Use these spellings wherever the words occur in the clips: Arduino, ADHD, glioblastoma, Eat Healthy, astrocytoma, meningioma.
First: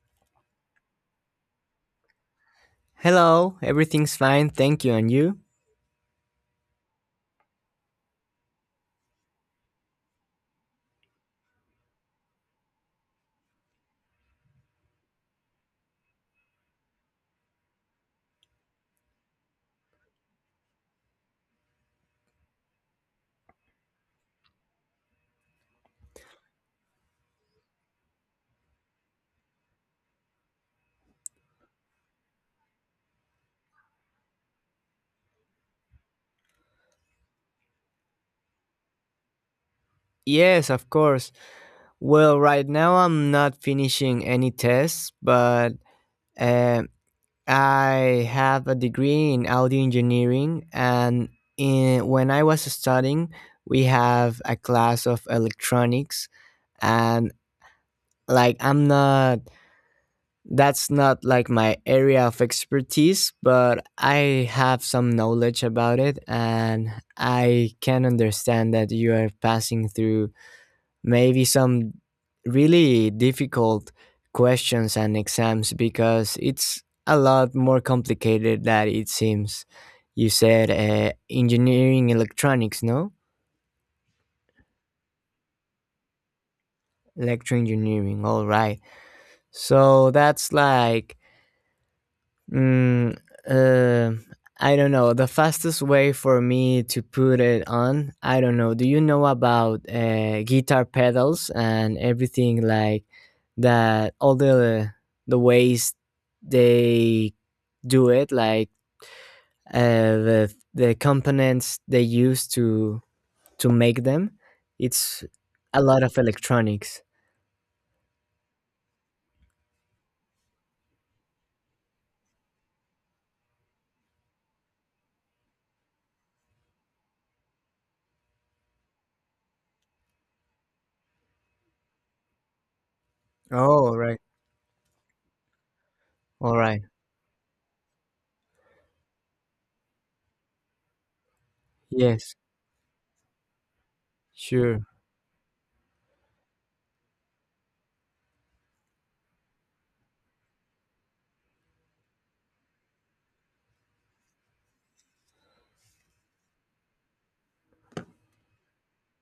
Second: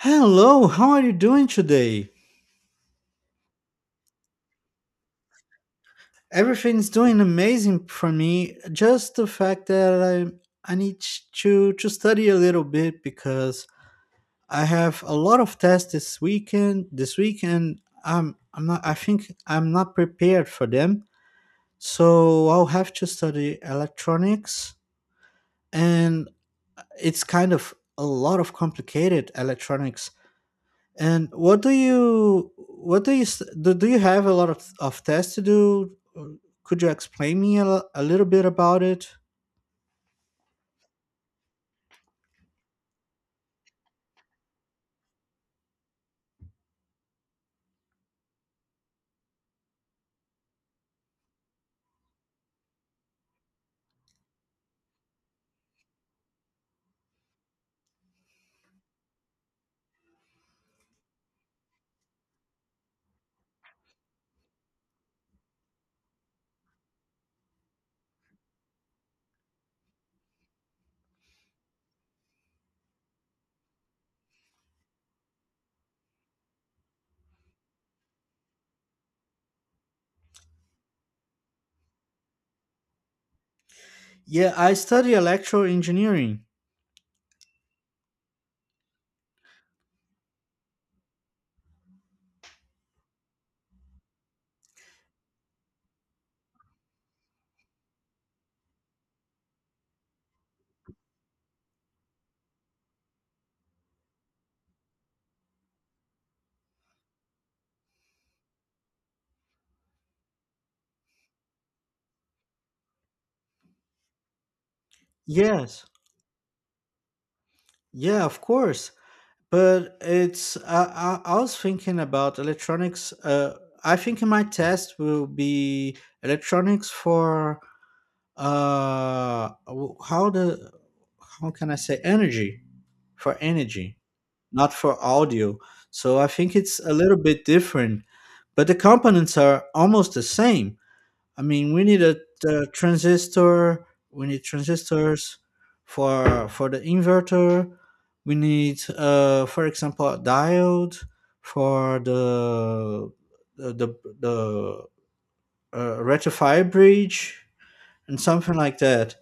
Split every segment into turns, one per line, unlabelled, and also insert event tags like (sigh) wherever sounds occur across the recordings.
Hello, how are you doing today?
Hello, everything's fine, thank you, and you?
Everything's doing amazing for me. Just the fact that I need to study a little bit because I have a lot of tests this weekend. This weekend, I think I'm not prepared for them. So I'll have to study electronics, and it's kind of a lot of complicated electronics. And what do you s- do? Do you have a lot of tests to do? Or could you explain me a little bit about it?
Yes, of course. Well, right now I'm not finishing any tests, but um I have a degree in audio engineering, and when I was studying, we have a class of electronics, and like I'm not that's not like my area of expertise, but I have some knowledge about it and I can understand that you are passing through maybe some really difficult questions and exams because it's a lot more complicated than it seems. You said engineering electronics, no?
Yeah, I study electrical engineering.
Electro engineering, all right. So that's like, Mm, uh, I don't know. The fastest way for me to put it on, I don't know. Do you know about guitar pedals and everything like that? All the ways they do it, like uh, the components they use to make them. It's a
Yes,
lot of electronics.
yeah, of course. But it's I was thinking about electronics. I think my test will be electronics for uh w- how the how can I say energy for
Oh,
energy,
right.
not for audio. So I think
All
it's
right.
a little bit different, but the components are almost the same. I mean, we need
Yes.
we need
Sure.
transistors for the inverter. We need, for example, a diode for the the, the rectifier bridge and something like that.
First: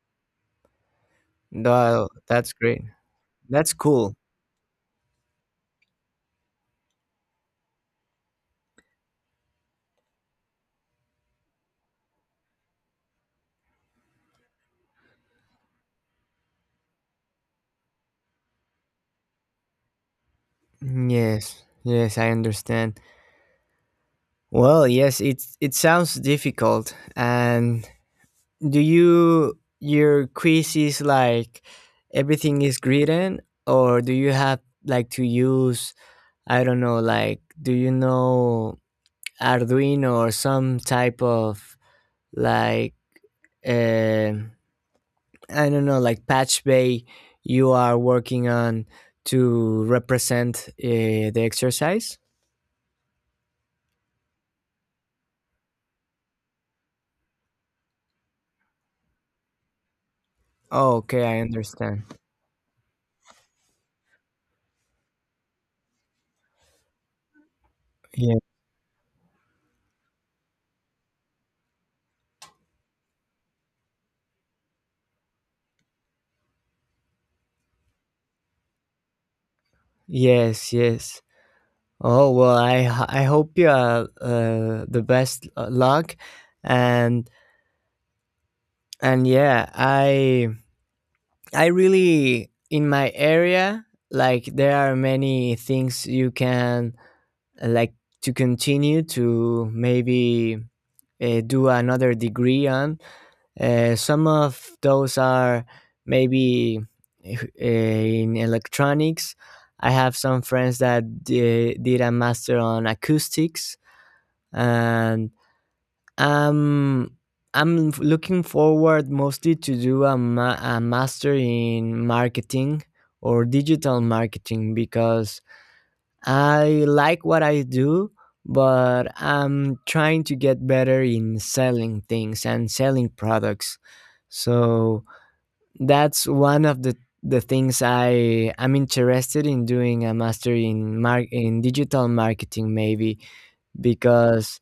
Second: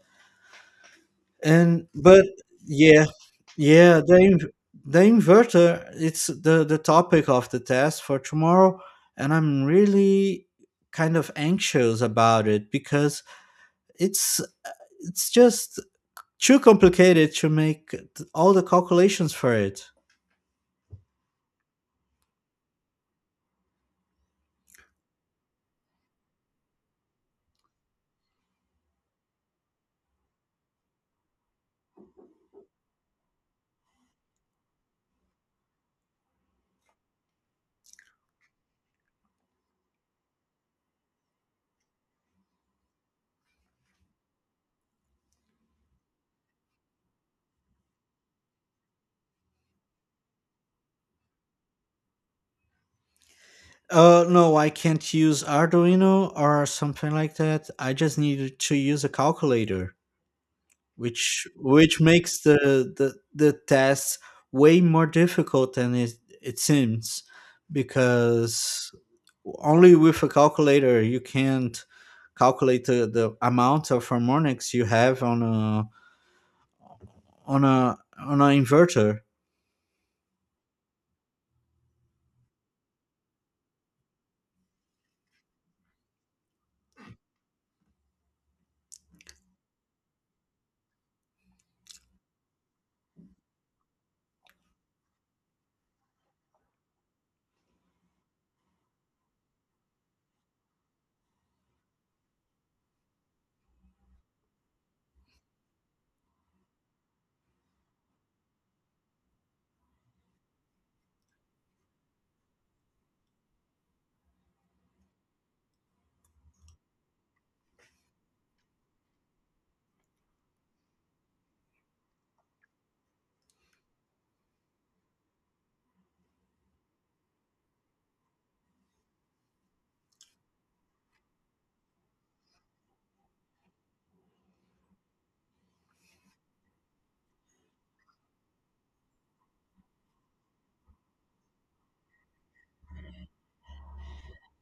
And
Tha-
but
That's great.
yeah,
That's
yeah,
cool.
the inverter, it's the topic of the test for tomorrow, and I'm really kind of anxious about it because it's it's just too complicated to make all the calculations for it.
Yes, yes, I understand. Well, yes, it sounds difficult. And do you your quiz is like everything is written, or do you have like to use, I don't know, like do you know Arduino or some type of, like, uh, I don't know, like patch bay you are working on to represent the exercise?
No, I can't use Arduino or something like that. I just need to use a calculator,
Oh, okay, I
which
understand.
makes the test way more difficult than it seems
Yeah.
because only with a calculator you can't calculate the amount of harmonics you have on a on a on an inverter.
Yes, yes. Oh well, I hope you are the best luck, and yeah, I really in my area like there are many things you can, like, to continue, to maybe do another degree on. Some of those are maybe in electronics. I have some friends that did a master on acoustics, and um, I'm looking forward mostly to do a master in marketing or digital marketing because I like what I do, but I'm trying to get better in selling things and selling products. So that's one of the things I am interested in, doing a master in in digital marketing maybe, because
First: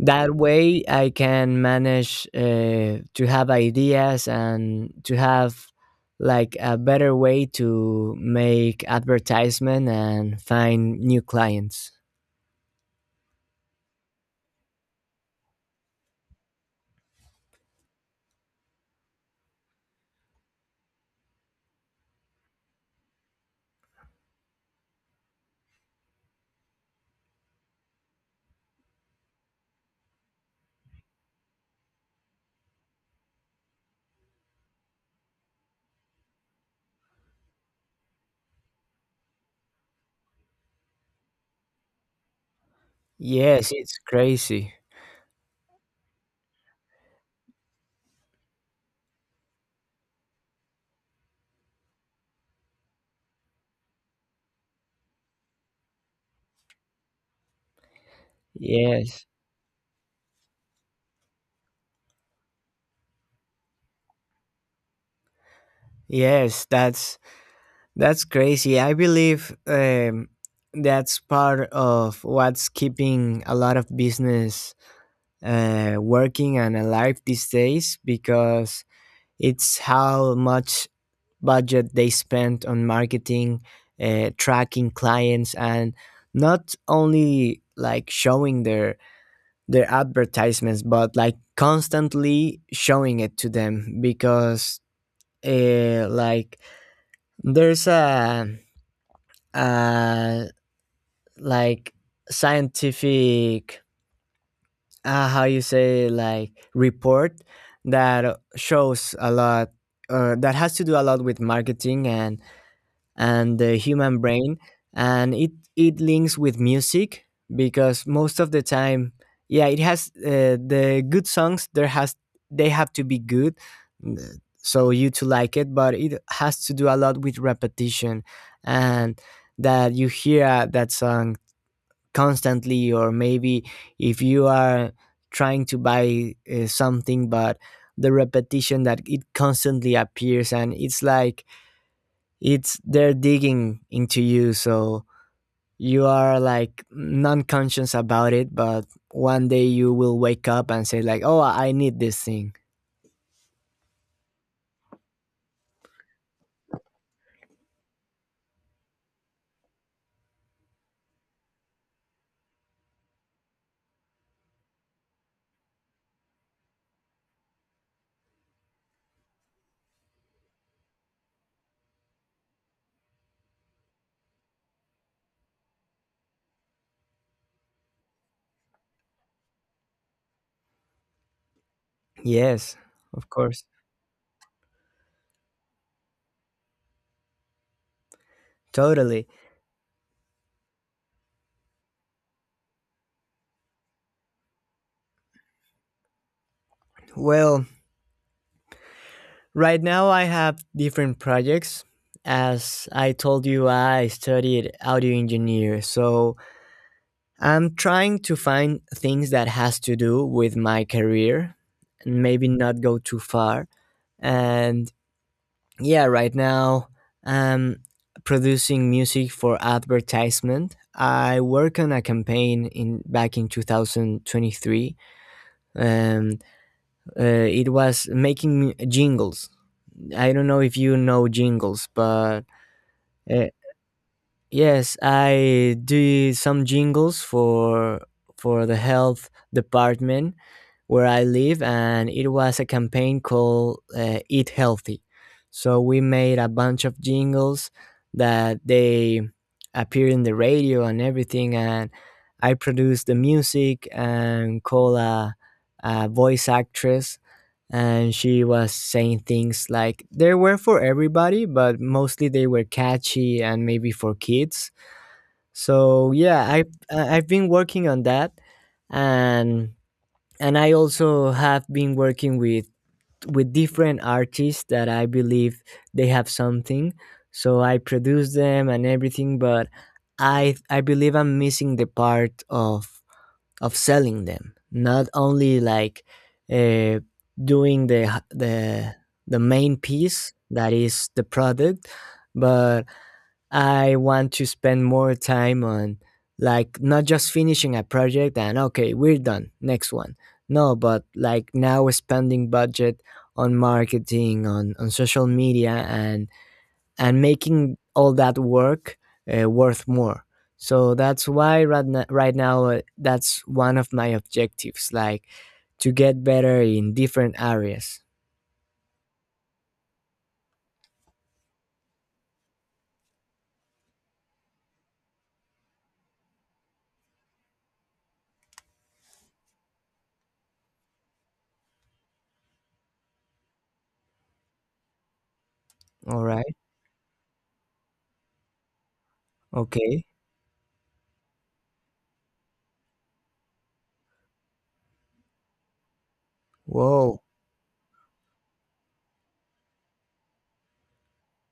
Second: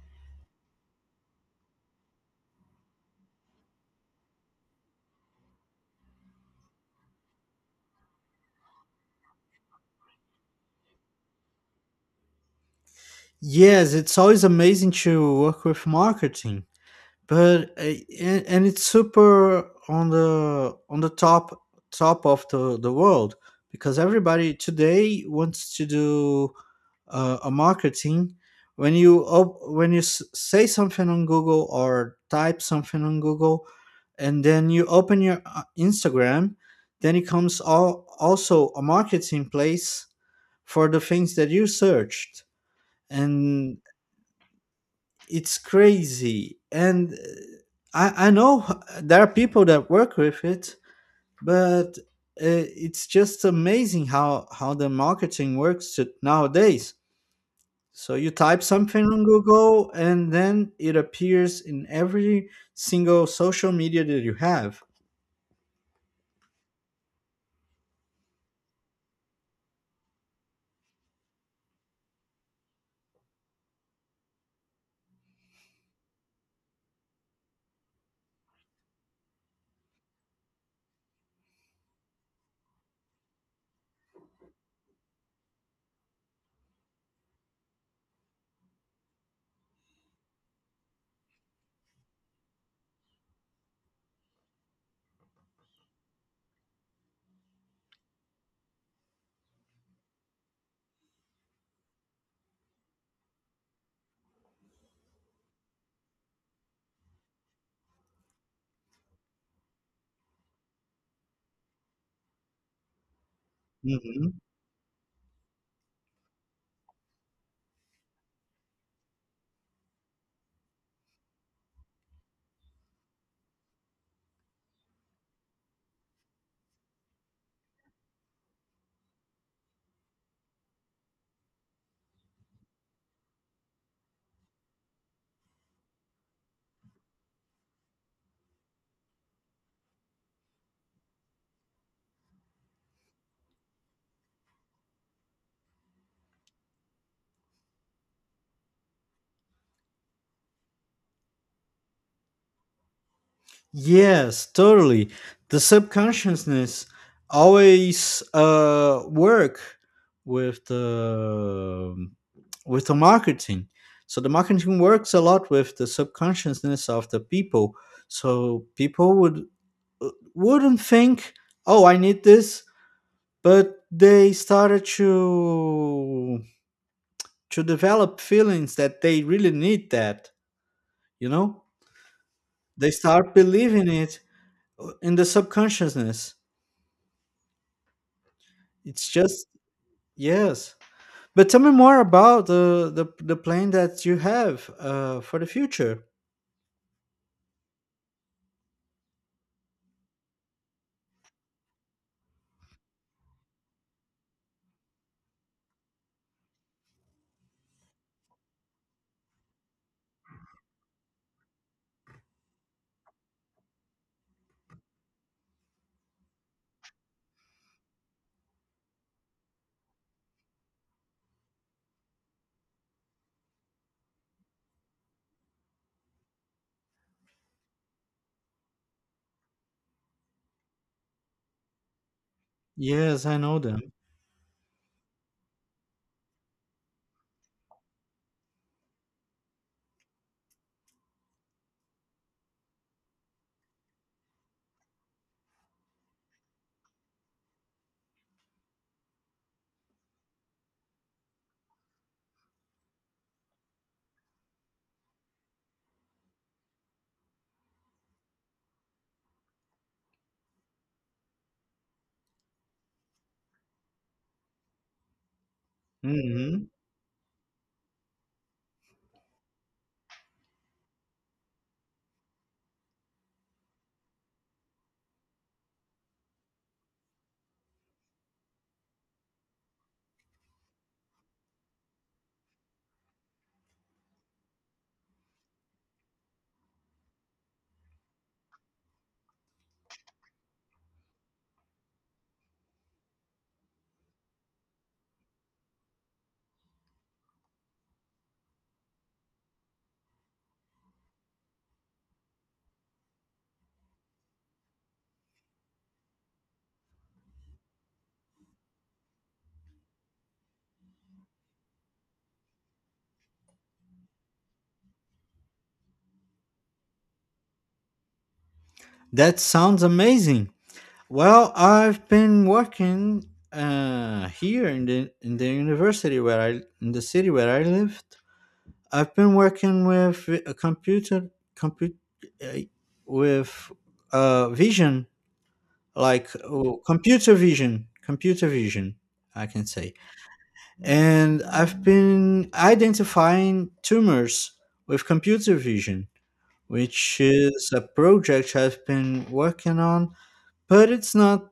that way I can manage to have ideas and to have like a better way to make advertisement and find new clients.
Yes, it's always amazing to work with marketing, but and it's super on the top top of the world because everybody today wants to do a marketing. When you when you say something on Google or type something on Google, and then you open your Instagram, then it comes all, also a marketing place for the things that you searched,
Yes,
and
it's crazy.
it's crazy. And I know there are people that work with it, but it's just amazing how the marketing works to, nowadays. So you type something on
Yes.
Google and then it appears in every single social media that you have.
Yes, that's crazy. I believe that's part of what's keeping a lot of business working and alive these days, because it's how much budget they spend on marketing, tracking clients, and not only like showing their advertisements, but like constantly showing it to them because like there's a, uh, like, scientific, how you say, like, report that shows a lot that has to do a lot with marketing and the human
Mm-hmm.
brain, and it links with music because most of the time, yeah, it has the good songs, there has, they have to be good, mm, so you to like it, but it has to do a lot with repetition and that you hear that song constantly, or maybe if you are trying to buy something, but the repetition that it constantly appears and it's like it's, they're digging into you, so you are like non-conscious about it, but one day you will wake up and say like, oh, I need this thing.
Yes, totally. The subconsciousness always work with the with the marketing. So the marketing works a lot with the subconsciousness of the people. So people would wouldn't think, "Oh, I need this," but they started to develop feelings that they really need that. You know,
Yes,
they
of
start
course.
believing it in the subconsciousness. It's
Totally.
just yes. But tell me more about the plan that you have for the future.
Well, right now I have different projects. As I told you, I studied audio engineer, so I'm trying to find things that has to do with my career and maybe not go too far. And yeah, right now I'm producing music for advertisement. I work on a campaign in back in 2023, and it was making jingles. I don't know if you know jingles, but
Yes, I
uh,
know them.
yes, I do some jingles for the health department where I live, and it was a campaign called "Eat Healthy." So we made a bunch of jingles that they appear in the radio and everything, and I produced the music and call a voice actress, and she was saying things like. They were for everybody, but mostly they were catchy and maybe for kids. So yeah,
Hmm.
I've been working on that, and I also have been working with different artists that I believe they have something, so I produce them and everything, but I believe I'm missing the part of selling them, not only like uh, doing the the main piece that is the product, but I want to spend more time on, like, not just finishing a project and okay, we're done, next one. No, but like now spending budget on marketing, on social media, and making all that work worth more. So that's why right now that's one of my objectives, like to get better in different areas.
That sounds amazing. Well, I've been working here in the university where I in the city where I lived. I've been working with a compute uh, with vision,
All
like
right.
oh, computer vision, I can say.
Okay.
And I've been identifying tumors with computer vision, which
Whoa.
is a project I've been working on, but it's not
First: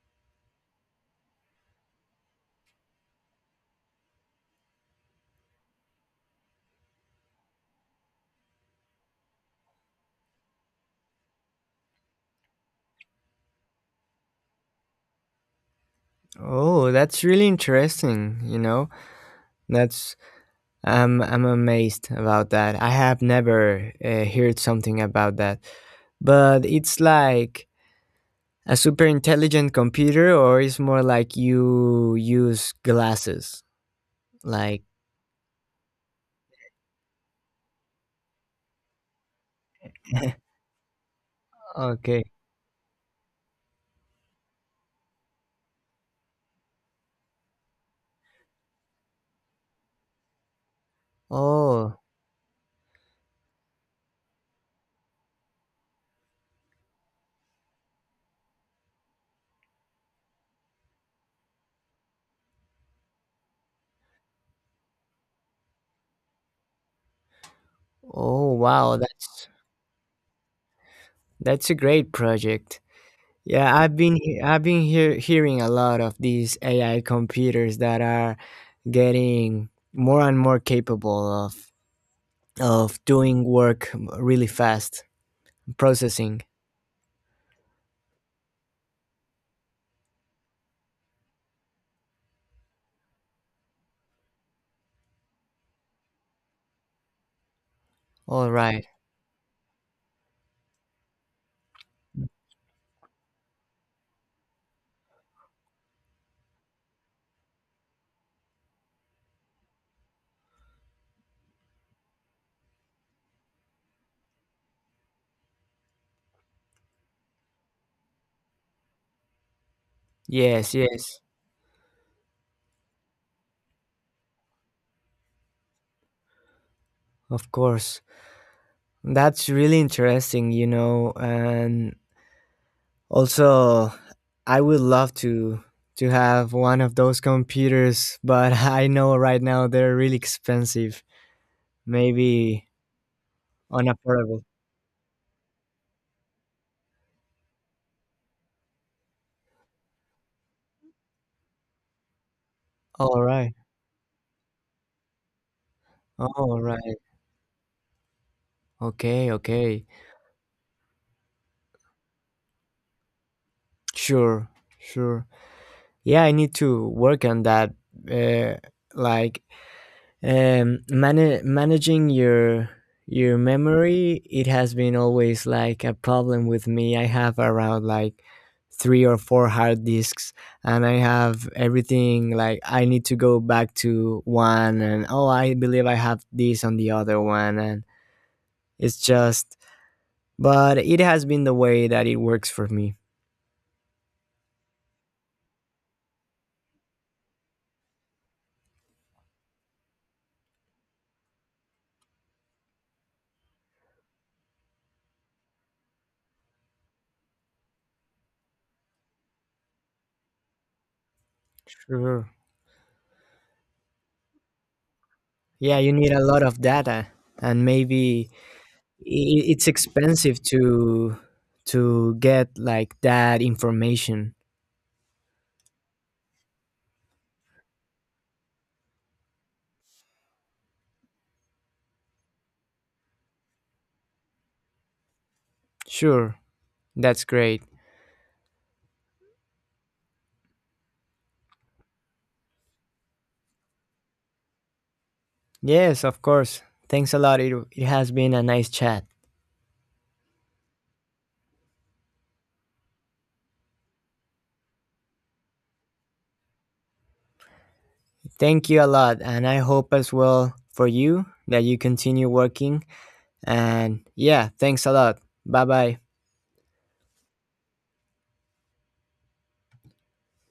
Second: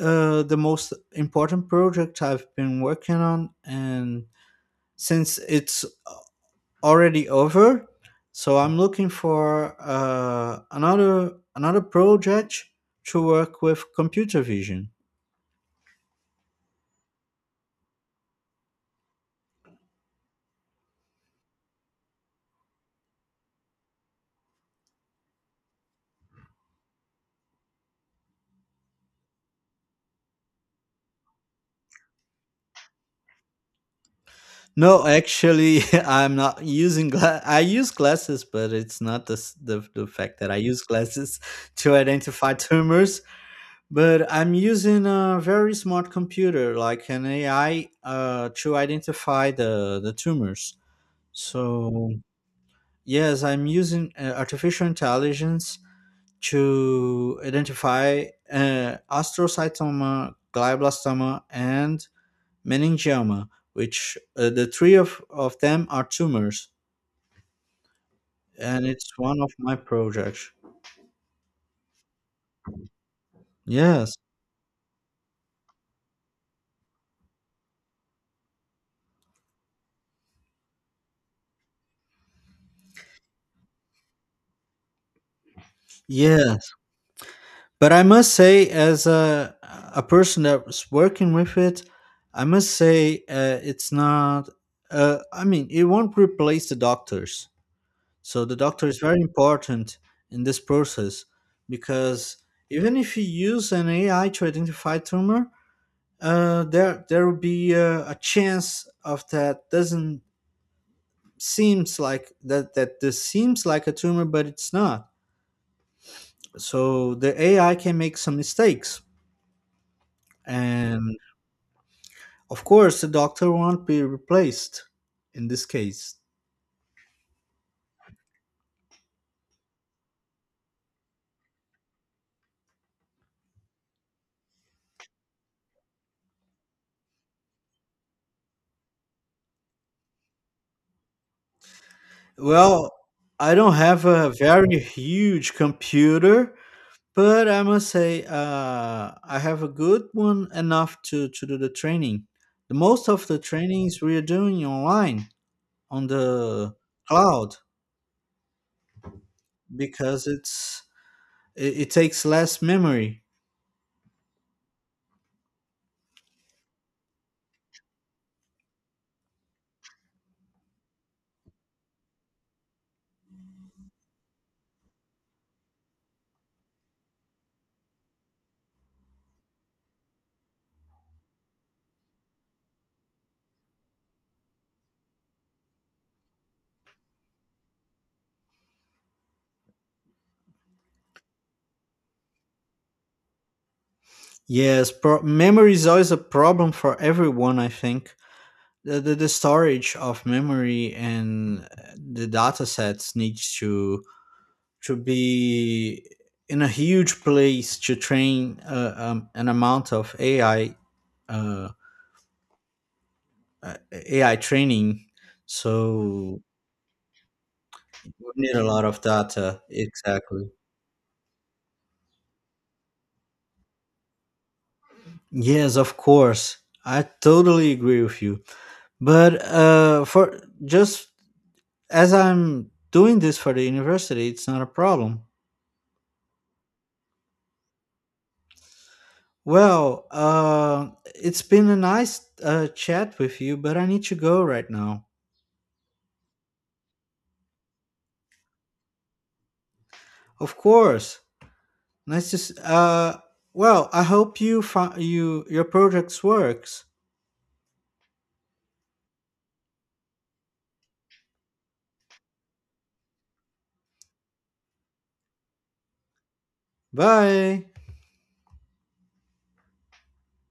the most important project I've been working on. And since it's already over, so I'm looking for another project to work with computer vision.
Oh, that's really interesting. You know, that's I'm amazed about that. I have never heard something about that, but it's like a super intelligent computer, or it's more like you use glasses, like.
No, actually, (laughs) I'm not using I use glasses, but it's not the the fact that I
(laughs)
use glasses (laughs) to
Okay.
identify tumors. But I'm using a very smart computer, like an AI, to identify the tumors.
Oh,
So yes, I'm using artificial intelligence to identify astrocytoma, glioblastoma, and meningioma, which the three of them are tumors,
oh
and
wow,
it's one
that's
of my projects.
a great project. Yeah,
Yes,
I've been hearing a lot of these AI computers that are getting more and more capable of doing work really fast, processing.
yes. But I must say, as a person that's working with it, I must say it's not. I mean, it won't replace the doctors. So
All
the doctor
right.
is very important in this process, because even if you use an AI to identify tumor, there will be a chance of that doesn't seems like that that this seems like a tumor but it's not. So the AI can make some mistakes,
Yes,
and
yes.
of course the doctor won't be replaced in this case.
Of course. That's really interesting, and also, I would love to have one of those computers, but (laughs) I know right now they're really expensive, maybe
Well, I don't have a
unaffordable.
very huge computer, but I must say I have a good one enough to do the training. The most
All
of the
right.
trainings we're doing online on
All
the
right.
cloud
Okay, okay.
because it it takes less memory.
Sure, sure. Yeah, I need to work on that. Uh, like, managing your memory, it has been always like a problem with me. I have around like three or four hard disks, and I have everything, like I need to go back to one and, oh, I believe I have this on the other one, and it's just, but it has been the way that it works for me.
Yes, memory is always a problem for everyone, I think. The, the storage of memory and the data sets needs to be in a huge place to train an amount of AI uh,
Sure.
AI training.
Yeah, you need a
So
lot of data, and maybe
we need a lot of data.
it's expensive
Exactly.
to get like that information.
Yes, of course. I totally agree with you. But for just, as I'm doing this for the university, it's not a problem.
Sure, that's great.
Well, it's been a nice chat with you, but I need to go right now.
Yes, of course. Thanks a lot. It has been a nice chat.
Of course, nice to. s- Uh, well, I hope you you your projects works.
Thank you a lot, and I hope as well for you that you continue working, and yeah, thanks a lot. Bye bye
Bye.